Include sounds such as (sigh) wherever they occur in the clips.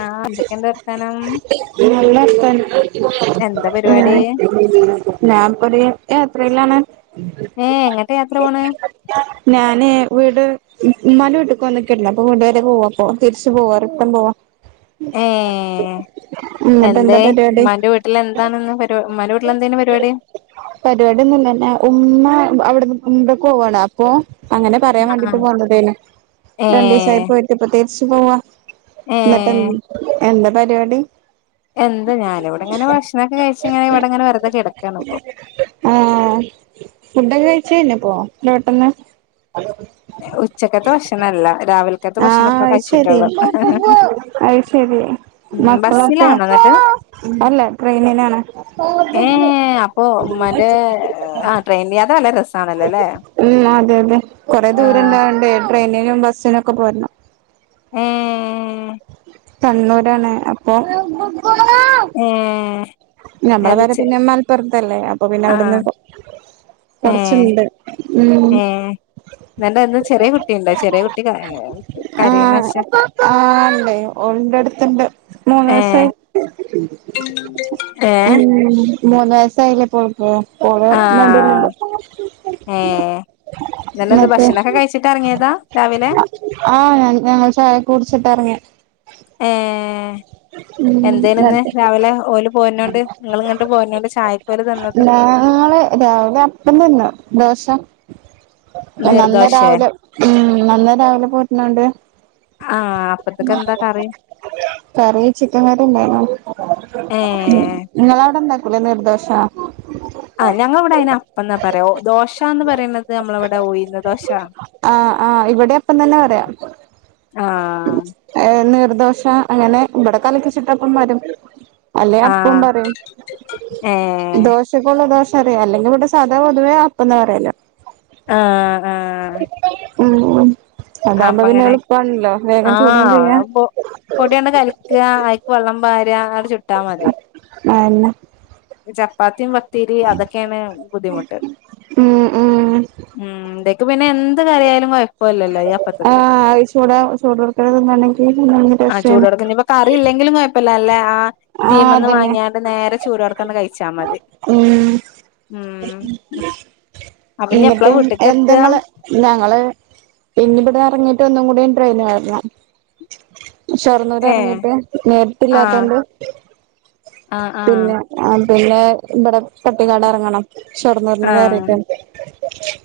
ആ. എന്തൊക്കെണ്ട് വർത്താനം നല്ലവർത്താനം. എന്താ പരിപാടി മ്മ് ഞാൻ (unintelligible) എത്രയിലാണ് ഏ എങ്ങട്ടാ യാത്ര പോണ്? ഞാനെ വീട് ഉമ്മാന്റെ വീട്ടക്ക്വന്നക്കല്ലേ അപ്പം വീട് വരെ പോവ്വാപ്പോ. തിരിച്ചു പോവ്വാ. റിട്ടൺ പോവാ. ഏ (inaudible) എന്നിട്ട് എന്താ എന്തേ പരിപാടി ഇമ്മാന്റെ വീട്ടില് എന്താണ് ന്ന് പരി. ഇമ്മാ ന്റെ വീട്ടില് എന്തേന്ന് പരിപാടി? പരിപാടിന്നൂല്ല. പിന്നെ ഉമ്മ അവിടെന്ന് ഉംറക്ക് പോവാണ് അപ്പൊ അങ്ങനെ പറയാൻ വേണ്ടിട്ട് ആഹ് പോന്നതേയില. ഏ രണ്ടീസായി പോയിട്ട് ഇപ്പൊ തിരിച്ച് പോവാ. ഏ ന്നിട്ട് എങ്ങനെ എന്താ പരിപാടി എന്താ ഞാനിവടെ ഇങ്ങനെ ഭക്ഷണൊക്കെ കഴിച്ചിങ്ങെനെ ഇവിടങ്ങനെ വെറുതെിടക്കാണ് ഇപ്പൊ ആ ഫുഡൊക്കെ കഴിച്ച് കഴിഞ്ഞൊ ഇപ്പോ ഇത്ര പെട്ടന്ന് ഉച്ചക്കത്തെ ഭക്ഷണല്ല രാവിൽക്കത്തെ ഭക്ഷണം ആഹ് ഇപ്പം അത് ശരി കഴിച്ചിട്ടൊള്ളൂ. അത് ശരി മക്കളൊക്കെ? ബസ്സിലാണോ എന്നിട്ട് അല്ലേ ട്രെയിനിനാണ്. ഏ അപ്പൊ ഉമ്മാന്റെ. ആ ട്രെയിൻ യാത്ര നല്ല രസാണല്ലോ അല്ലേ മ്മ് അതെ അതെ കുറെ ദൂരം ഉണ്ടാവണ്ടേ ട്രെയിനിനും ബസ്സിനും ഒക്കെ പോരണം. മ്മ്മ്മ് കണ്ണൂരാണ് അപ്പം ഏ ഞമ്മള അത് പെര ചെ പിന്നെ മലപ്പൊറത്തല്ലേ അപ്പൊ പിന്നെ ആഹ് അവിടുന്ന്- ഏ കൊറച്ചുണ്ട്. മ്മ് നിന്റെ (unintelligible) ചെറിയ കുട്ടിണ്ടോ ചെറിയ കുട്ടി കരയുന്ന - കരയുന്ന ഒച്ച ആണ്ടേ. ഓള് ന്റെ അടുത്ത്ണ്ട് മൂന്ന് ഏ വയസായി. ഏ ഉം മൂന്ന് വയസായിലെ ഇപ്പോ ഉം ഓള് നടൂലിണ്ട്. ഏഹ് നല്ലന്ത് ഭക്ഷണൊക്കെ കഴിച്ചിട്ടെറങ്ങിയതാ രാവിലെ ആഹ് ഞാൻ ഞങ്ങൾ ചായൊക്കെ കുടിച്ച്ട്ടാ എറങ്യെ ഏഹ് ഉം എന്തേനുന്ന് രാവിലെ ഓല് പോര്നോണ്ട് ഇങ്ങള്ങ്ങട്ട് പോര്നോണ്ട് ചായക്കോല് തന്ന ഞങ്ങൾ രാവിലപ്പം തിന്ന് ദോശ നന്ന നീർദോശേ രാവിലെ ഉം നന്ന രാവിലെ പോര്നോണ്ട് ആഹ് അപ്പത്ത്ക്കെന്താ കറി കറി ചിക്കൻ കറിണ്ടായിന്നൊ ഏ ഉം ങ്ങളോടെ ണ്ടാക്കൂലേ നീർദോഷ ആ ഞങ്ങളെവടെയ്നപ്പം ന്നാ പറയ ദോശ ന്ന് പറിണത് നമ്മളെവടെ ഉയിന്ന് ദോശ ആഹ് ആഹ് ഇവടെം അപ്പം തന്നെ പറയാ ആ ഏ നീർദോശ അങ്ങനെ ഇവടെ കലക്കിച്ചുട്ടപ്പം (unintelligible) അല്ലെ ആ അപ്പും പറിയും ഏ ദോശ (unintelligible) ള്ള ദോഷ റിം അല്ലെങ്കി വടെ സാധാ പൊതുവേ അപ്പംന്നാ പറയല് ആഹ് ആഹ് മ്മ് അതാവുമ്പോ പിന്നെ അപ്പങ്ങനെ എളുപ്പാണല്ലോ വേഗം ചുടും ചെയ്യാ പൊട്യണ്ട് കല്ക്കാ അയ്ക്ക് വള്ളം പാരാ ആണ്ട് ചുട്ടാ മതി അയന്നെ ചപ്പാത്തിം പത്തിരിം അതൊക്കേയണ് ബുദ്ധിമുട്ട് ഉം ഉം ഉം തേക്ക് പിന്നെ എന്ത് കറിയായാലും കോയപ്പല്ലല്ലോ ആഹ് അത് ചൂടെ ചൂടോട്ക്കനെ തിന്നാണെങ്കി (unintelligible) ആ ചൂടോട്ക്കെ ഞ്പ്പൊ കറില്ലെങ്കിലും കൊയപ്പല്ല അല്ലെ ആ ആഹ് തീമന്ന് അതന്നെ വാങ്ങ്യ ണ്ട് നേരെ ചൂടോട്ക്കാണ്ട് കഴിച്ചാ മതി. ഉം ഉം അപ്പൊ ഇനി എപ്പളാ ഇന്നട്ട് വീട്ട്ക്ക് എത്താ എന്തെങ്ങളെ. ഞങ്ങള് ഇഞ് ബടെ എറങ്ങീട്ട് ഒന്നും കൂടി ട്രെയിനേറണം. ഏഹ് ഷൊർണൂരെറങ്ങിട്ട് നേരിട്ട് ആഹ് ല്ലാത്തോണ്ട്. ആഹ് ആഹ് പിന്നെ ആ പിന്നേ ബടെ പട്ടിക്കാട് എർങ്ങണം. ആഹ്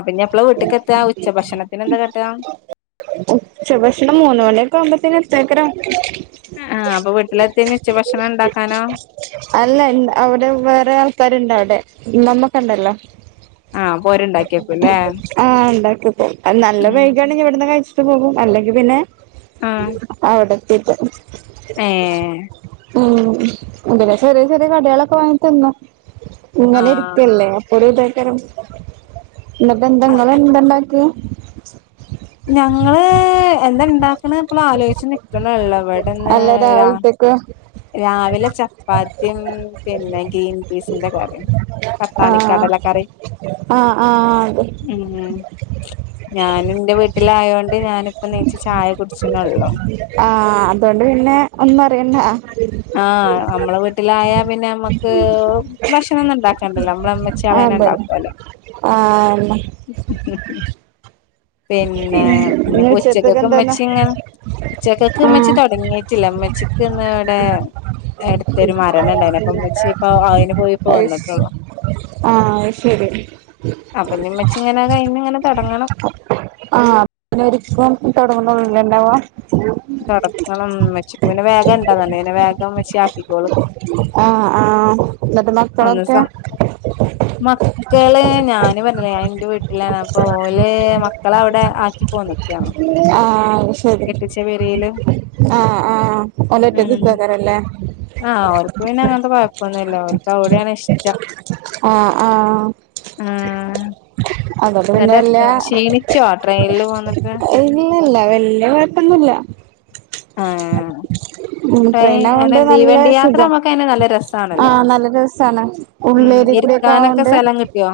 അപ്പഞ്ഞെപ്പള വീട്ട്ക്കെത്ത ഉച്ച ഭക്ഷണത്തിനെ ന്താ കാട്ടാ. ഉച്ച ഭക്ഷണം മൂന്ന് മണ്യോക്കാവുമ്പോത്തിനെത്തേക്കാരം. ആഹ് അപ്പ വീട്ടിലെത്ത്യ ഞ് ഉച്ച ഭക്ഷണം ണ്ടാക്കാനോ അല്ല അവ്ടെ വേറെ ആൾക്കാര്ണ്ടവ്ടെ ഇമ്മമ്മക്കെണ്ടല്ലോ ആഹ് അപ്പൊ ഓര് ഉണ്ടാക്കിയേക്കുംല്ലേ ആഹ് ണ്ടാക്ക്യക്കും അഹ് നല്ല ഉം വൈക ണെങ്കി വട്ന്ന് കഴിച്ചിട്ട് പോകും അല്ലെങ്കി പിന്നെ ആഹ് അവ്ടെത്തീട്ട്. ഏഹ് ഉം. എന്താ ചെറി ചെറി കടിളൊക്കെ വാങ്ങിതിന്നും ങ്ങനെ ആഹ് ഇരിക്കല്ലേ? ഒരുതേക്കാരം ന്നട്ടെന്താ ങ്ങളെന്തണ്ടാക്ക. ഞങ്ങള് എന്താ ണ്ടാക്ക്ണ് പ്പള് ആലോയ്ച്ച് നിക്ക്ണൊള്ളൂ. വടെന്ന് ര ആഹ് രാവിലെ ചപ്പാത്തിം പിന്നെ ഗ്രീൻ പീസിന്റെ കറിം. ആഹ് പട്ടാണിക്കടല കറി ആഹ് ആഹ് അതെ ഉം ഞാൻ ന്റെ വീട്ടിലായോണ്ട് ഞാനിപ്പ നീച്ച് ചായ കുട്ച്ച്ണൊള്ളൂ. ആഹ് അതോണ്ട് പിന്നെ ഒന്നു അറിയണ്ട ആഹ് നമ്മളെ വീട്ടിലായ പിന്നെ നമ്മക്ക് ഭക്ഷണം ഒന്നും ഉണ്ടാക്കണ്ടല്ലോ നമ്മളെ ഇമ്മചാളെന്നെ അതന്നെ ഇണ്ടാക്കോല്ലോ. ആഹ് പിന്നെ ഞ് ഇനി ഉച്ചത്തേക്ക് ഉച്ചക്കക്ക് എന്താന്ന് മ്മച്ചി ഇങ്ങെ ഉച്ചകക്ക്മ്മച്ചി ആഹ് തൊടങ്ങീട്ടില്ല മ്മച്ചിക്ക് ഇന്ന് വടെ എട്ത്തോര് മരണം ണ്ടായിനി. അപ്പം മ്മച്ചി പ്പ അയിന് പോയി പ്പോ വന്നിട്ടൊള്ളൂ. ആ അയ്ശരി അപ്പ ഞ് മ്മച്ചിങ്ങനെ കഴിഞ്ഞിങ്ങനെ തൊടങ്ങണം. ആഹ് പിന്നൊരിക്കും തൊടങ്ങുണൊള്ളൂ ലെ ണ്ടാവ. തൊടക്കണം മച്ചിക്ക് പിന്നെ വേഗം ണ്ട (unintelligible) വേഗം മ്മച്യാക്കിക്കോളും ആഹ് ആഹ് മക്കളൊക്കെ മക്കളെ ഞാന് പറഞ്ഞില്ലേ ഞാൻ എന്റെ വീട്ട് ല്ലാണ് അപ്പൊ ഓല് മക്കള അവിടെ ആക്കിപ്പോന്ന്ക്കാണോ ആഹ്. ശരി കെട്ടിച്ച പെരേല് ആഹ് ആഹ് ഓലൊറ്റക്ക് ഉം നിക്കോക്കാരല്ലെ? ആഹ് ഓല്ക്ക് പിന്നെ അങ്ങനത്തെ കൊഴപ്പൊന്നുല്ല ഓല്ക്ക് അവിടേണ് ഇഷ്ടം. ആഹ് ആഹ് ഉം അതോണ്ട് പിന്നെല്ല ച്ചോ ട്രൈയനില് പോന്നിട്ട് ഇല്ലല്ല വല്യ കൊഴപ്പൊന്നുല്ല. ആഹ്. ഉം ട്രെയിൻ അങ്ങനെ ട്രൈനാപോണ്ട നല്ല തീവണ്ടി യാത്ര സുഗം നമ്മുക്ക് അയിന് നല്ല രസാണല്ലോ ആഹ് നല്ല രസാണ്. ഉം ഉള്ളേരി കൂടൊക്കെ ഇരിക്കാനൊക്കെ ആവോണ്ട് സ്ഥലം കിട്ടിയോ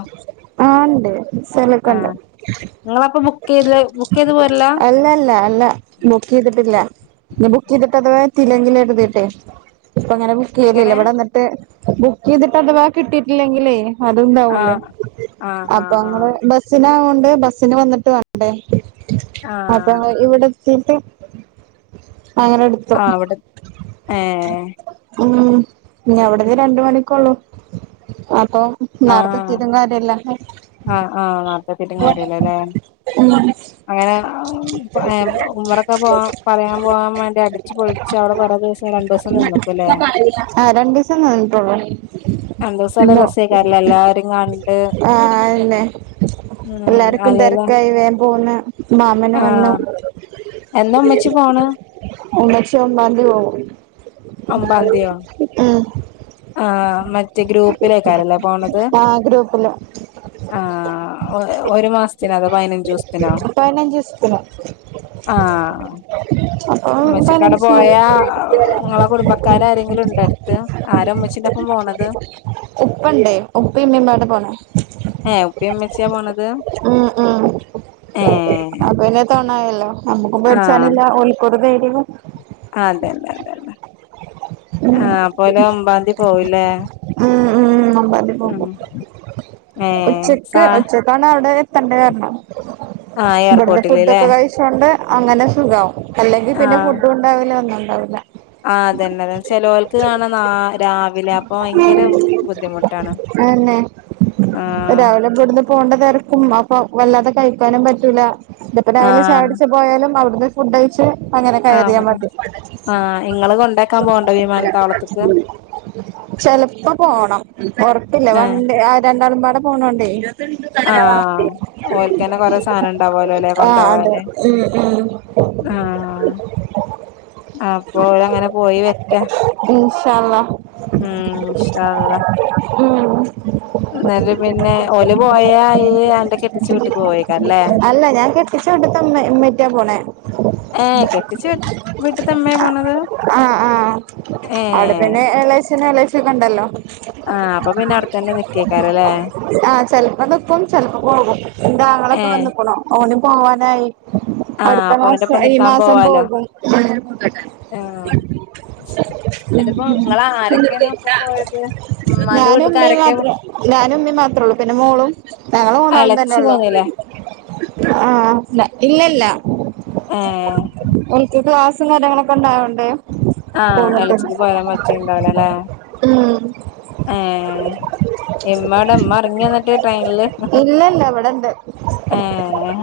ആണ്ട് സ്ഥലൊക്കോ ഒണ്ടോ ‍ ഇങ്ങളപ്പോ ബുക്കീത് ബുക്കീത് പോരലാ അല്ലല്ല അല്ല ബുക്കീതിട്ടില്ല ഇനി ബുക്കീത്ടതവാ എത്തീലങ്കിലോ കരീതിടെയ്. അപ്പോ അങ്ങനെ ബുക്‌ചയത്തിലാ എങ്ങനെ? ഇവടന്ന്ട്ട് ബുക്‌ചയത് അഥവാ കിട്ടീട് ഇല്ലക്കിലേ അത്ണ്ടാവൂല്ലേ ആഹ് ആഹ് അപ്പൊ ആഹ് അങ്ങള് ആഹ് ബസ് ബസ്സിനാവോണ്ട് ബസിന് വന്നിട്ട് വാണ്ടേ ആഹ് അപ്പോങ്ങള് ഇവടെ തീട്ട് അങ്ങനെ എടു ആഹ് അവിടെ ഏ ഉം ഇനി അവിടന്ന് രണ്ട മണിക്കൊള്ളൂ അപ്പൊ നേരത്തെ ആഹ് എത്തിട്ടും കാര്യല്ല ആഹ് അആഹ് നാർത്തെ എത്തീട്ടും കാര്യല്ല ല്ലേ ഉം അങ്ങനെ എ ഉമ്മറൊക്കെ പോ പറയാൻ പോവാൻ വേണ്ടി അടിച്ചു പൊളിച്ച് അവിടെ കുറേ ദിവസ രണ്ടൂസം നിന്നുകുല്ലെ ആഹ് രണ്ട് ദിവസം നിന്നുട്ടൊള്ളു രണ്ടുസം നല്ല രസേക്രല്ലെ എല്ലാരിം കണ്ട് ആ ഉം ക്കും അല്ലേലും തിരക്കായി വേ പോന്ന് മാമന് വന്നു ആഹ് എന്നാ ഉമ്മച്ചി പോണ് ഉമ്മച്ചി ഒമ്പത്തിയതി പോവും ഒമ്ബന്തിയോ ഉം ആഹ് മറ്റേ ഗ്രൂപ്പിലേക്കാരല്ലേ പോണത് ആ ഗ്രൂപ്പില് ആഹ് ഒരു മാസത്തിനോ അതോ പതിനഞ്ചൂസത്തിനോ പതിനഞ്ച് ദിവസത്തിന് ആഹ് അപ്പൊ ഇമ്മച്ചിക്കാവടെ പതിനഞ്ച് പോയാ കുടുംബക്കാരാരേങ്കിലും ഇണ്ടോ അടുത്ത് ആര ഇമ്മച്ചിന്റൊപ്പം പോണത്. (unintelligible) ഉപ്പിം ഇമ്മിയുംമാട പോണത്‌ ഏ ഉപ്പിം ഉമ്മച്ചിയുയാ പോണത് ആഹ് ഏഹ് അപ്പൊ പിന്നെ തോണായല്ലോ നമ്മുക്കും പേടിച്ചാനില്ല ഓല് കുറച്ചു കഴിഞ്ഞിട്ട് തിന്നും ആഹ് അതെ അതെ അതെ അതെ ആഹ അപ്പോ ഓല് ഒമ്പാംതി പോവുല്ലേ ഉം ഉം ഒമ്പാം തീയതി ഉം പോകും ഏഹ് സ എപ്പയാണ് അവിടെ എത്തെണ്ടേ പറഞ്ഞോ. ആഹ് ഇവിടുന്ന് എയർപോർട്ടില് ഫുഡ ല്ലേ ഒക്കെ കഴിച്ചോണ്ട് അങ്ങനെ സുഖാവാ അല്ലെങ്കിൽ പിന്നെ ആഹ് ഫുഡ് രാവിലെ ഒന്നുംണ്ടാവുല്ല ആഹ് അതന്നെതെ ചെലോൽക്കാണ് നാ രാവിലെ അപ്പൊ ഭയങ്കര ബുദ്ധിമുട്ടാണ്. അതന്നെ ആഹ രാവിലെ ഇവിടുന്ന് പോണ്ട തെരക്കും അപ്പൊ വല്ലാതെ കഴിക്കാനും പറ്റൂല. തിപ്പോ രാവിലെ ആഹ് ചായുടിച് പോയാലും അവടന്ന് ഫുഡയിച്ച് അങ്ങനെ ആഹ് കയറിയാ ഇവടെ മതി. ആഹ് ഇങ്ങള് കൊണ്ടാക്കാൻ പോവ്ണ്ടോ വിമാനത്താവളത്ത്ക്ക് (unintelligible) ചെലപ്പോ പോണം. ഉറപ്പില്ല ഏഹ് വണ്ടി രണ്ടാളുംമ്പാടെ പോണോണ്ടേ ആഹ് (unintelligible) ഓൽക്കന്നെ കൊറെ സാനം ഇണ്ടാവലെല്ലേ ആഹ് അതെ കൊണ്ടാവാന്. ഉം ഉം ആഹ് ആഹ് അപ്പോ ഒരങ്ങനെ പോയി വരട്ടെ അല്ലാ ഉം ഇൻഷാ ഉം എന്നല് പിന്നെ ഓല് പോയായി. അ അല്ല ഞാൻ കെട്ടിച്ച വീട്ടത്തെ മ്മ മ്മറ്റാ പോണേ ഏഹ് കെട്ടിച്ചു വിട്ടിത്തെമ്മേ പോണത്. ആഹ് ആഹ് അവിടെ ഏഹ് തന്നെ എലാച്ചനും എളേച്ചി കൊണ്ടല്ലോ ആഹ് അപ്പൊ പിന്നെ അവിടെത്തന്നെ നിക്കേക്കാരല്ലേ ആഹ് ചെല്പം നിക്കും ചെ പോകും ന്റെ ആങ്ങളോക്കെ ഏഹ് വന്ന്ക്ക്ണു ഓനും പോവാനായി. ആഹ് അടുത്ത അപ്പൊ മാസം ഓന്റൊപ്പം ഈ നിക്കാൻ മാസം പോവാലോ പോകും. എന്റെപ്പ ങ്ങള് ഉം ആരൊക്കെയാണ് അപ്പൊ പോയത്. മ്മാന്റെ ഞാനും വീട്ടക്ക് ഉമ്മയും ആരൊക്കെയ പോ മാത്രേ ഞാനും ഉമ്മയും മാത്രേള്ളൂ പിന്നെ മോളും. ഞങ്ങള് മൂന്നാളും എളച്ചി തന്നെയുള്ളു. പോന്നില്ലേ ആഹ് ൻസിലായി ഇല്ലല്ല ഏഹ് ഓൽക്ക് ക്ലാസും കാര്യങ്ങളൊക്കെ ഉണ്ടായോണ്ടെ. ആഹ് എളച്ചിക്ക് പോരാൻ പറ്റിണ്ടാവില അല്ലേ ഉം ഏഹ് ഇമ്മടെ മ്മ ഉറങ്ങി ന്നിട്ട് ട്രെയിനില്. ഇല്ല ഇല്ല ഇവിടെണ്ട് ഏഹ്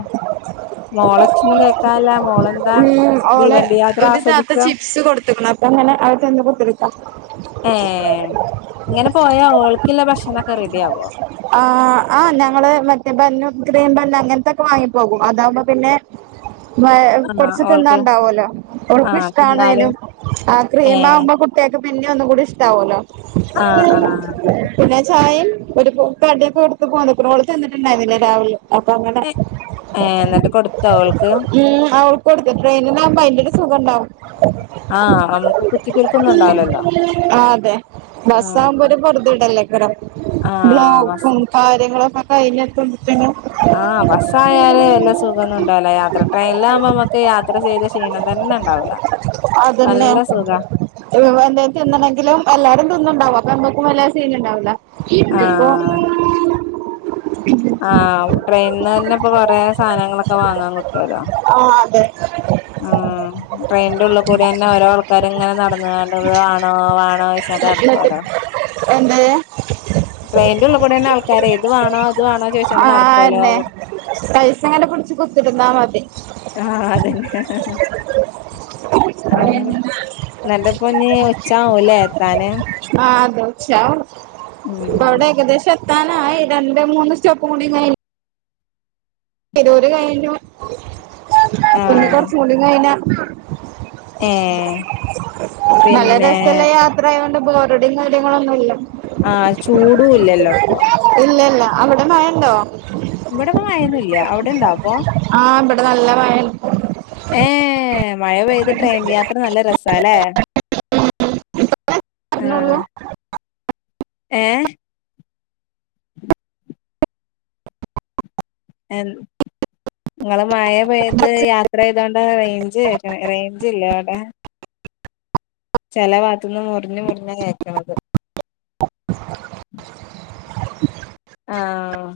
മോളച്ചനും കേക്കാല്ല മോളെന്താ ഉം തീ ഓള് വണ്ടി യാത്ര ഒരു താത്ത ആസ്വദിക്ക ചിപ്സ് കൊടുത്ത്ക്ക്ണ് അങ്ങനെ അ ചന്ന് കൊത്തിടുക്ക ഏഹ് ഇങ്ങനെ പോയാ ഓൾക്കില്ലേ ഭക്ഷണക്കെ റെഡിയാവോ ആഹ് ആഹ് ഞങ്ങള് മറ്റേ ബന്നും ക്രീം ബൻ അങ്ങനത്തൊക്കെ വാങ്ങിപ്പോകും. അതാമ്പോ പിന്നെ മ ആ കൊറച്ച ഓൾക്ക് തിന്നാണ്ടാവല്ലോ ആ ഓൾക് തിന്നാല് ഇഷ്ടണേനും. ആഹ് ഏ ക്രീമാവുമ്പോ കുട്ടിയക്ക് പിന്നെ ഒന്നും കൂടി ഇഷ്ടാവല്ലോ. ആ ആ പിന്നെ ചായയും ഒരു കടിയൊക്കെ എടുത്ത് പേന്ന്ക്ക്ണ് ഓള് തിന്നിട്ട് ഇണ്ടായില്ല രാവിലെ അപ്പൊ അങ്ങനെ ഏ എന്നിട്ട് കൊടുത്തോ ഓൾക്ക് ഉം ഇവിടുത്തെ ട്രെയിനിലാവുമ്പോ അയിന്റെരു സുഖണ്ടാവും. ആഹ് നമുക്ക് കുത്തി കുൽക്കൊന്നും ഉണ്ടാവി ല്ലല്ലോ ആഹ് അതെ ബസ് ആമ്പോ ഒരു പെറുതി ഇടല്ലേക്കറോ ആ ബസ് ബ്ലോക്കും കാര്യങ്ങളൊക്കെ കഴിഞ്ഞ പിന്നെ ആഹ് ബസ്സായാല് നല്ല സുഖന്നും ഉണ്ടാവുല്ല യാത്ര ട്രെയിനിലമ്പോ നമുക്ക് യാത്ര ചെയ്ത ക്ഷീണം തന്നെ ഉണ്ടാവൂല. അതന്നെ നല്ല സുഖ ഇവ് വ എന്തെക്കെ എന്തൊണ്ടങ്കിലും എല്ലാരും തിന്നുണ്ടാവും അപ്പൊ എന്തെക്കും വല്ല സീന്ണ്ടാവില്ല ഇത്പ്പോ ആ ആഹ് ട്രെയിനിന്ന് തന്നെ ഇപ്പൊ കൊറെ സാനങ്ങളൊക്കെ വാങ്ങാൻ കിട്ടുവല്ലോ. ആഹ് അതെ ഉം ട്രെയിൻന്റെ ഉള്ള് കൂടി ന്നെ ഓരോ ആൾക്കാരും ഇങ്ങനെ നടന്ന കണ്ത് ത് വാണോ വാണോ (unintelligible) എന്നിട്ട് നടോ എന്ത് ട്രെയിന്റുള്ളികുടെന്നെ ആൾക്കരെ ഏത് വേണോ ആഹ് ന്നെ പൈസങ്ങനെ പിടിച്ച് കുത്തിരുന്നാ മതി ആഹ് അതന്നെ ആഹ് നന്റെപ്പൊന്ന് ഉച്ചാവൂല്ലേ എത്താന് ആ അതോച്ച ഉം അവിടെ ഏകദേശം എ ത്താനായി രണ്ട് മൂന്ന് സ്റ്റെപ്പും കൂടി കയ് എരൂര് കഴിഞ്ഞു ആഹ് കുറച്ചും കൂടി കഴിഞ്ഞാ ഏഹ് നല്ല പിന്നെ രസ്സൊല്ല യാ ത്രായോണ്ട് ബോറടീം കാര്യങ്ങളൊന്നുല്ല. ആ ചൂടു ഇല്ലല്ലോ ഇപ്പൊ ഇല്ലല്ല അവ്ടെ മഴയൊണ്ടോ? ഇവിടെപ്പ മഴയൊന്നുല്ല അവിടെണ്ടൊപ്പൊ ആ ഇബടെ നല്ല മയെ ഏ മഴ പെയ്ത് ട്രെയിൻ യാത്ര നല്ല രസാ ലെ ആ പറഞ്ഞോളൂ ഏ എൻ ഇങ്ങള് മഴെ പെയ്ത് യാത്രെയ്തോണ്ട റെയ്ഞ്ച് വ റേഞ്ച് ഇല്ലെവ്ടെ ചെല വാത്ത്ന്ന് മുറിഞ്ഞ് മുറിഞ്ഞാ കേക്കണത് (inaudible) ആഹ്